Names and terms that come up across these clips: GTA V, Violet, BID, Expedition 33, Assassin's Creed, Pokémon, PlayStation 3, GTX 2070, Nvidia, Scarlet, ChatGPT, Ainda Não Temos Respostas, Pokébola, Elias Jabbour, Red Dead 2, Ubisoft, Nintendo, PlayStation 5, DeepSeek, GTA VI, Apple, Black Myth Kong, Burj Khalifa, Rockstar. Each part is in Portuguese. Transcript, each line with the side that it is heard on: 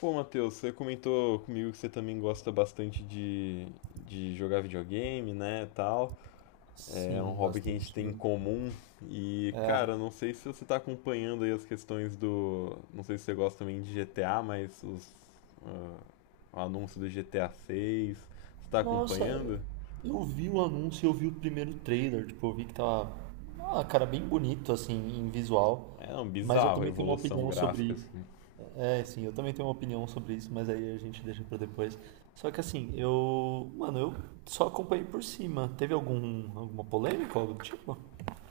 left: Pô, Matheus, você comentou comigo que você também gosta bastante de jogar videogame, né, tal. É um
right: Sim,
left: hobby que a gente
right: bastante,
left: tem em
right: né?
left: comum. E, cara, não sei se você tá acompanhando aí. Não sei se você gosta também de GTA. Ah, o anúncio do GTA 6. Você tá
right: Nossa,
left: acompanhando?
right: eu vi o anúncio, eu vi o primeiro trailer, tipo, eu vi que tava, cara, bem bonito, assim, em visual,
left: É um
right: mas eu
left: bizarro a
right: também tenho uma
left: evolução
right: opinião sobre
left: gráfica,
right: isso.
left: assim.
right: Eu também tenho uma opinião sobre isso, mas aí a gente deixa pra depois. Só que assim, mano, eu só acompanhei por cima. Teve alguma polêmica, algo do tipo?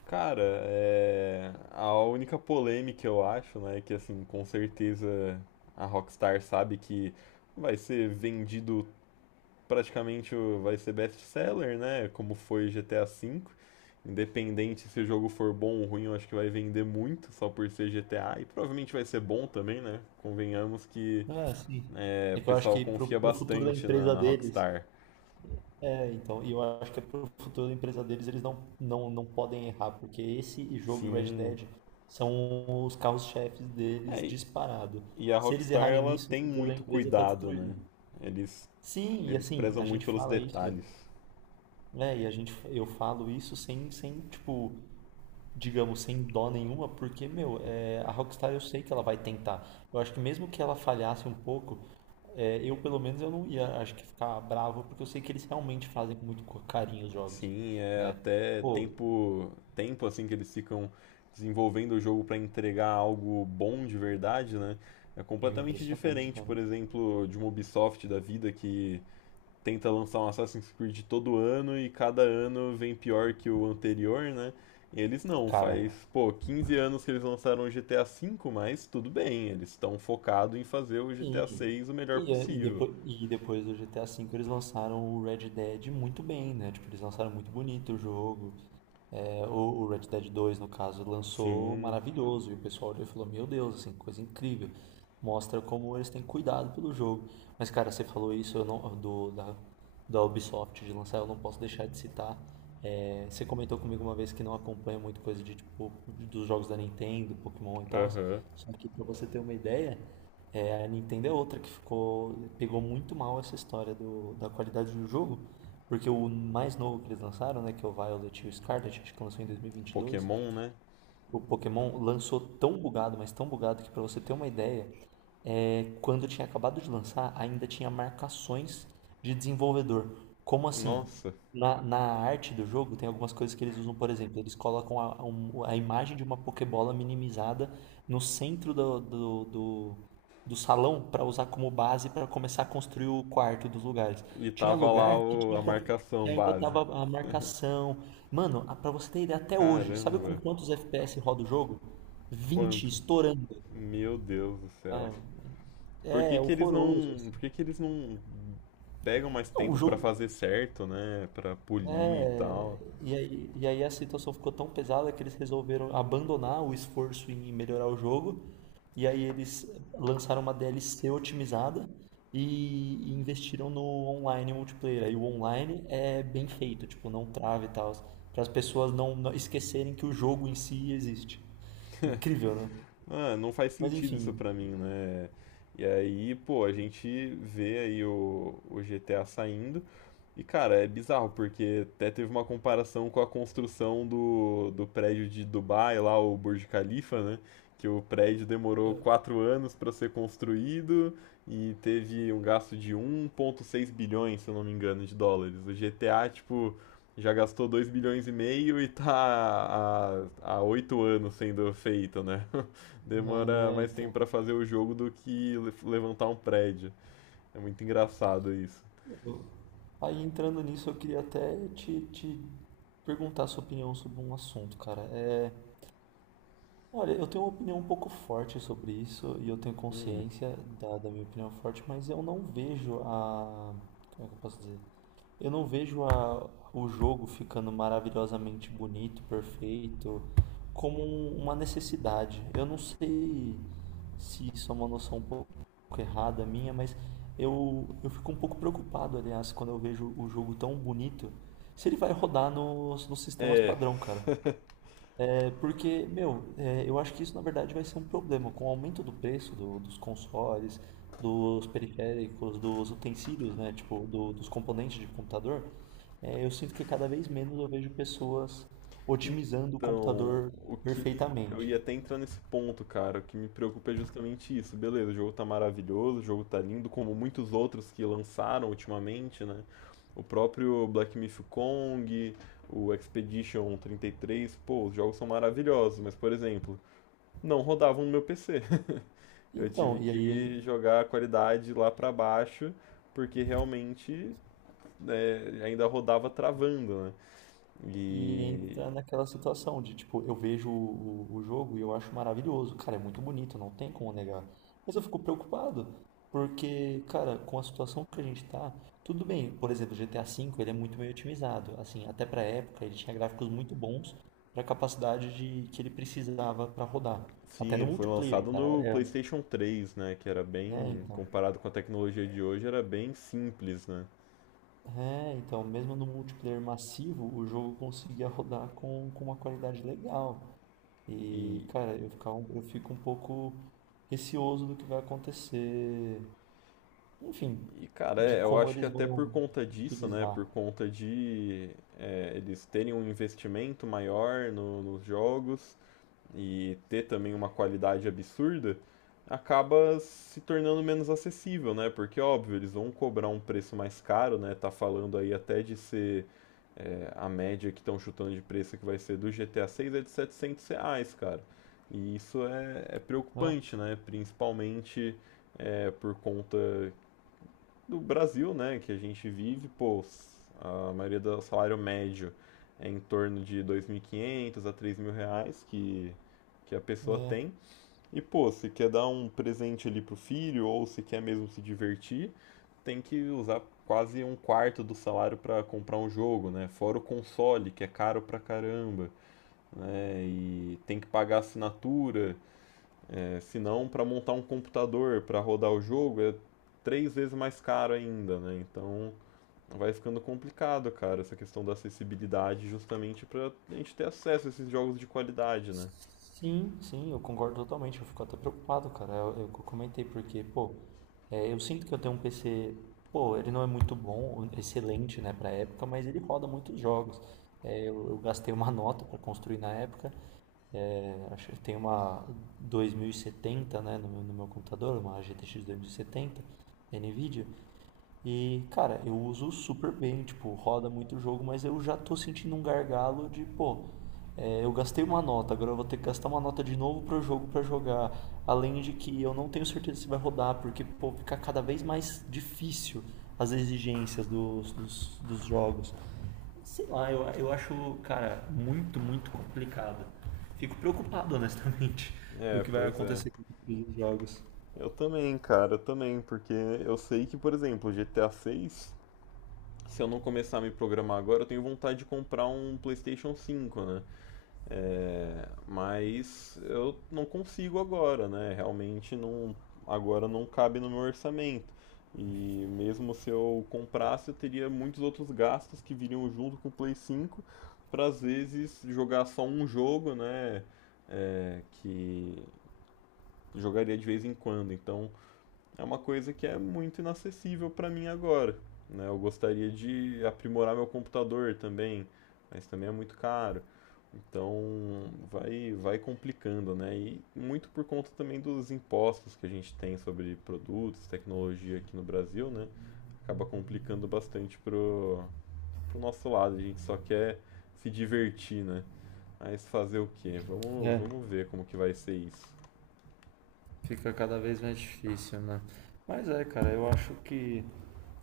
left: Cara, a única polêmica eu acho, né, é que assim, com certeza a Rockstar sabe que vai ser vendido praticamente, vai ser best-seller, né, como foi GTA V. Independente se o jogo for bom ou ruim, eu acho que vai vender muito só por ser GTA e provavelmente vai ser bom também, né? Convenhamos que
right: Ah, sim.
left: o
right: É que eu acho
left: pessoal
right: que
left: confia
right: pro futuro da
left: bastante na,
right: empresa
left: na
right: deles.
left: Rockstar.
right: E eu acho que é pro futuro da empresa deles, eles não podem errar, porque esse jogo e Red
left: Sim.
right: Dead são os carros-chefes deles
left: É,
right: disparado.
left: E a
right: Se eles
left: Rockstar,
right: errarem
left: ela
right: nisso, o
left: tem
right: futuro da
left: muito
right: empresa está
left: cuidado, né?
right: destruído.
left: Eles,
right: Sim, e
left: eles
right: assim,
left: prezam
right: a
left: muito
right: gente
left: pelos
right: fala isso,
left: detalhes.
right: né, e a gente, eu falo isso sem, sem, tipo, digamos, sem dó nenhuma, porque, meu, a Rockstar eu sei que ela vai tentar. Eu acho que mesmo que ela falhasse um pouco, eu pelo menos eu não ia, acho que ficar bravo, porque eu sei que eles realmente fazem com muito carinho os jogos,
left: Sim, é
right: né?
left: até
right: Pô,
left: tempo assim que eles ficam desenvolvendo o jogo para entregar algo bom de verdade, né? É
right: é
left: completamente
right: impressionante,
left: diferente, por
right: cara.
left: exemplo, de uma Ubisoft da vida que tenta lançar um Assassin's Creed todo ano e cada ano vem pior que o anterior, né? E eles não,
right: Cara,
left: faz, pô, 15 anos que eles lançaram o GTA V, mas tudo bem, eles estão focados em fazer o GTA
right: sim.
left: VI o melhor
right: E, é, e,
left: possível.
right: depois, e depois do GTA V eles lançaram o Red Dead muito bem, né? Tipo, eles lançaram muito bonito o jogo. É, o, o Red Dead 2, no caso, lançou
left: Sim,
right: maravilhoso. E o pessoal olhou e falou: Meu Deus, assim, coisa incrível. Mostra como eles têm cuidado pelo jogo. Mas, cara, você falou isso eu não, da Ubisoft de lançar, eu não posso deixar de citar. Você comentou comigo uma vez que não acompanha muito coisa de tipo dos jogos da Nintendo, Pokémon e tal.
left: aham.
right: Só que pra você ter uma ideia, a Nintendo é outra que ficou, pegou muito mal essa história da qualidade do jogo, porque o mais novo que eles lançaram, né, que é o Violet e o Scarlet, acho que lançou em 2022,
left: Pokémon, né?
right: o Pokémon lançou tão bugado, mas tão bugado que pra você ter uma ideia, quando tinha acabado de lançar, ainda tinha marcações de desenvolvedor. Como assim?
left: Nossa.
right: Na arte do jogo tem algumas coisas que eles usam, por exemplo, eles colocam a imagem de uma Pokébola minimizada no centro do salão para usar como base para começar a construir o quarto dos lugares.
left: E
right: Tinha
left: tava lá
right: lugar que
left: a
right: tinha que
left: marcação
right: ainda
left: base.
right: tava a marcação. Mano, pra você ter ideia, até hoje, sabe com
left: Caramba,
right: quantos FPS roda o jogo? 20
left: quanto?
right: estourando.
left: Meu Deus do céu.
right: Ah,
left: Por
right: é,
left: que
right: é
left: que eles
right: horroroso,
left: não,
right: assim.
left: por que que eles não pegam mais
right: Não, o
left: tempo pra
right: jogo.
left: fazer certo, né? Pra polir e
right: É.
left: tal.
right: E aí a situação ficou tão pesada que eles resolveram abandonar o esforço em melhorar o jogo. E aí eles lançaram uma DLC otimizada e investiram no online multiplayer. Aí o online é bem feito, tipo, não trava e tal. Para as pessoas não esquecerem que o jogo em si existe. Incrível, né?
left: Ah, não faz
right: Mas
left: sentido isso
right: enfim,
left: pra mim, né? E aí, pô, a gente vê aí o GTA saindo. E, cara, é bizarro, porque até teve uma comparação com a construção do prédio de Dubai, lá, o Burj Khalifa, né? Que o prédio demorou 4 anos para ser construído e teve um gasto de 1,6 bilhões, se eu não me engano, de dólares. O GTA, tipo, já gastou 2,5 bilhões e tá há 8 anos sendo feito, né? Demora
right: é,
left: mais tempo pra
right: então.
left: fazer o jogo do que levantar um prédio. É muito engraçado isso.
right: eu- Aí entrando nisso, eu queria até te perguntar a sua opinião sobre um assunto, cara. Olha, eu tenho uma opinião um pouco forte sobre isso e eu tenho
left: Hum.
right: consciência da minha opinião forte, mas eu não vejo a. Como é que eu posso dizer? Eu não vejo o jogo ficando maravilhosamente bonito, perfeito, como uma necessidade. Eu não sei se isso é uma noção um pouco errada minha, mas eu fico um pouco preocupado, aliás, quando eu vejo o jogo tão bonito, se ele vai rodar nos sistemas
left: É,
right: padrão, cara. É porque, meu, eu acho que isso na verdade vai ser um problema. Com o aumento do preço dos consoles, dos periféricos, dos utensílios, né? Tipo, dos componentes de computador, eu sinto que cada vez menos eu vejo pessoas otimizando o
left: então,
right: computador
left: o que me. eu
right: perfeitamente.
left: ia até entrar nesse ponto, cara. O que me preocupa é justamente isso. Beleza, o jogo tá maravilhoso, o jogo tá lindo, como muitos outros que lançaram ultimamente, né? O próprio Black Myth Kong, o Expedition 33, pô, os jogos são maravilhosos, mas, por exemplo, não rodavam no meu PC. Eu tive
right: Então, e aí
left: que jogar a qualidade lá pra baixo, porque realmente, né, ainda rodava travando, né?
right: e
left: E
right: entra naquela situação de, tipo, eu vejo o jogo e eu acho maravilhoso. Cara, é muito bonito, não tem como negar. Mas eu fico preocupado, porque, cara, com a situação que a gente tá, tudo bem. Por exemplo, o GTA V, ele é muito bem otimizado. Assim, até pra época, ele tinha gráficos muito bons pra capacidade de, que ele precisava pra rodar. Até
left: sim,
right: no
left: ele foi
right: multiplayer,
left: lançado
right: cara.
left: no PlayStation 3, né? Que era bem,
right: Então.
left: comparado com a tecnologia de hoje, era bem simples, né?
right: É, então, mesmo no multiplayer massivo, o jogo conseguia rodar com uma qualidade legal.
left: E,
right: E, cara, eu fico um pouco receoso do que vai acontecer. Enfim,
left: e cara,
right: de
left: eu
right: como
left: acho que
right: eles
left: até
right: vão
left: por conta disso, né?
right: utilizar,
left: Por conta de eles terem um investimento maior nos jogos e ter também uma qualidade absurda, acaba se tornando menos acessível, né? Porque, óbvio, eles vão cobrar um preço mais caro, né? Tá falando aí até de ser a média que estão chutando de preço que vai ser do GTA 6 é de R$ 700, cara. E isso é
right: né?
left: preocupante, né? Principalmente por conta do Brasil, né, que a gente vive, pô, a maioria do salário médio é em torno de 2.500 a 3.000 reais que a pessoa
right: Né?
left: tem. E, pô, se quer dar um presente ali pro filho ou se quer mesmo se divertir, tem que usar quase um quarto do salário para comprar um jogo, né? Fora o console, que é caro pra caramba, né? E tem que pagar assinatura, senão para montar um computador para rodar o jogo é três vezes mais caro ainda, né? Então vai ficando complicado, cara, essa questão da acessibilidade, justamente pra gente ter acesso a esses jogos de qualidade, né?
right: Sim, sim, eu concordo totalmente. Eu fico até preocupado, cara. Eu comentei porque, pô, eu sinto que eu tenho um PC, pô, ele não é muito bom, excelente, né, pra época, mas ele roda muitos jogos. Eu gastei uma nota pra construir na época. É, acho que tem uma 2070, né, no meu computador, uma GTX 2070 da Nvidia. E, cara, eu uso super bem, tipo, roda muito o jogo, mas eu já tô sentindo um gargalo de, pô, eu gastei uma nota, agora eu vou ter que gastar uma nota de novo pro jogo pra jogar. Além de que eu não tenho certeza se vai rodar, porque, pô, fica cada vez mais difícil as exigências dos jogos. Sei lá, eu acho, cara, muito complicado. Fico preocupado, honestamente, do
left: É,
right: que vai
left: pois é.
right: acontecer com os jogos.
left: Eu também, cara, eu também, porque eu sei que, por exemplo, GTA 6, se eu não começar a me programar agora, eu tenho vontade de comprar um PlayStation 5, né? Mas eu não consigo agora, né? Realmente não, agora não cabe no meu orçamento. E mesmo se eu comprasse, eu teria muitos outros gastos que viriam junto com o Play 5 para às vezes jogar só um jogo, né? É, que jogaria de vez em quando. Então é uma coisa que é muito inacessível para mim agora, né? Eu gostaria de aprimorar meu computador também, mas também é muito caro. Então vai complicando, né? E muito por conta também dos impostos que a gente tem sobre produtos, tecnologia aqui no Brasil, né? Acaba complicando bastante pro nosso lado. A gente só quer se divertir, né? Mas fazer o quê? Vamos,
right: É,
left: vamos ver como que vai ser isso.
right: fica cada vez mais difícil, né? Mas é, cara, eu acho que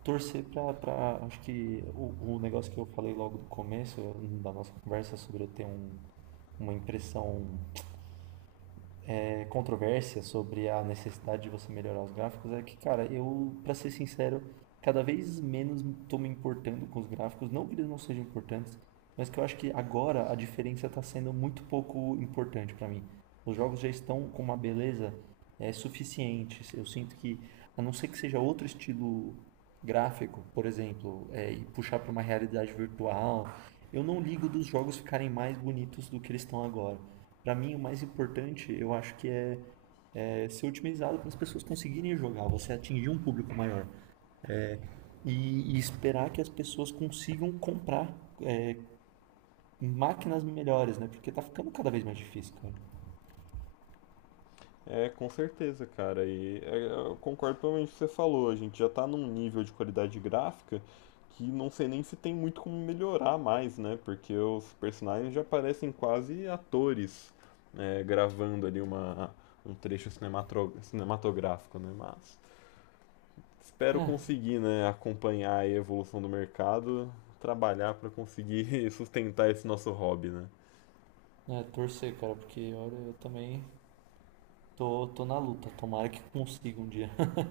right: torcer pra acho que o negócio que eu falei logo do começo da nossa conversa sobre eu ter um, uma impressão é, controvérsia sobre a necessidade de você melhorar os gráficos é que, cara, eu, pra ser sincero, cada vez menos tô me importando com os gráficos. Não que eles não sejam importantes, mas que eu acho que agora a diferença tá sendo muito pouco importante pra mim. Os jogos já estão com uma beleza suficiente. Eu sinto que, a não ser que seja outro estilo gráfico, por exemplo, e puxar para uma realidade virtual, eu não ligo dos jogos ficarem mais bonitos do que eles estão agora. Para mim, o mais importante, eu acho que é, é ser otimizado para as pessoas conseguirem jogar, você atingir um público maior e esperar que as pessoas consigam comprar máquinas melhores, né? Porque tá ficando cada vez mais difícil, cara.
left: É, com certeza, cara. E eu concordo plenamente com o que você falou. A gente já tá num nível de qualidade gráfica que não sei nem se tem muito como melhorar mais, né? Porque os personagens já parecem quase atores, né, gravando ali um trecho cinematográfico, né? Mas espero
right: É,
left: conseguir, né, acompanhar aí a evolução do mercado, trabalhar para conseguir sustentar esse nosso hobby, né?
right: é torcer, cara, porque olha, eu também tô na luta. Tomara que consiga um dia.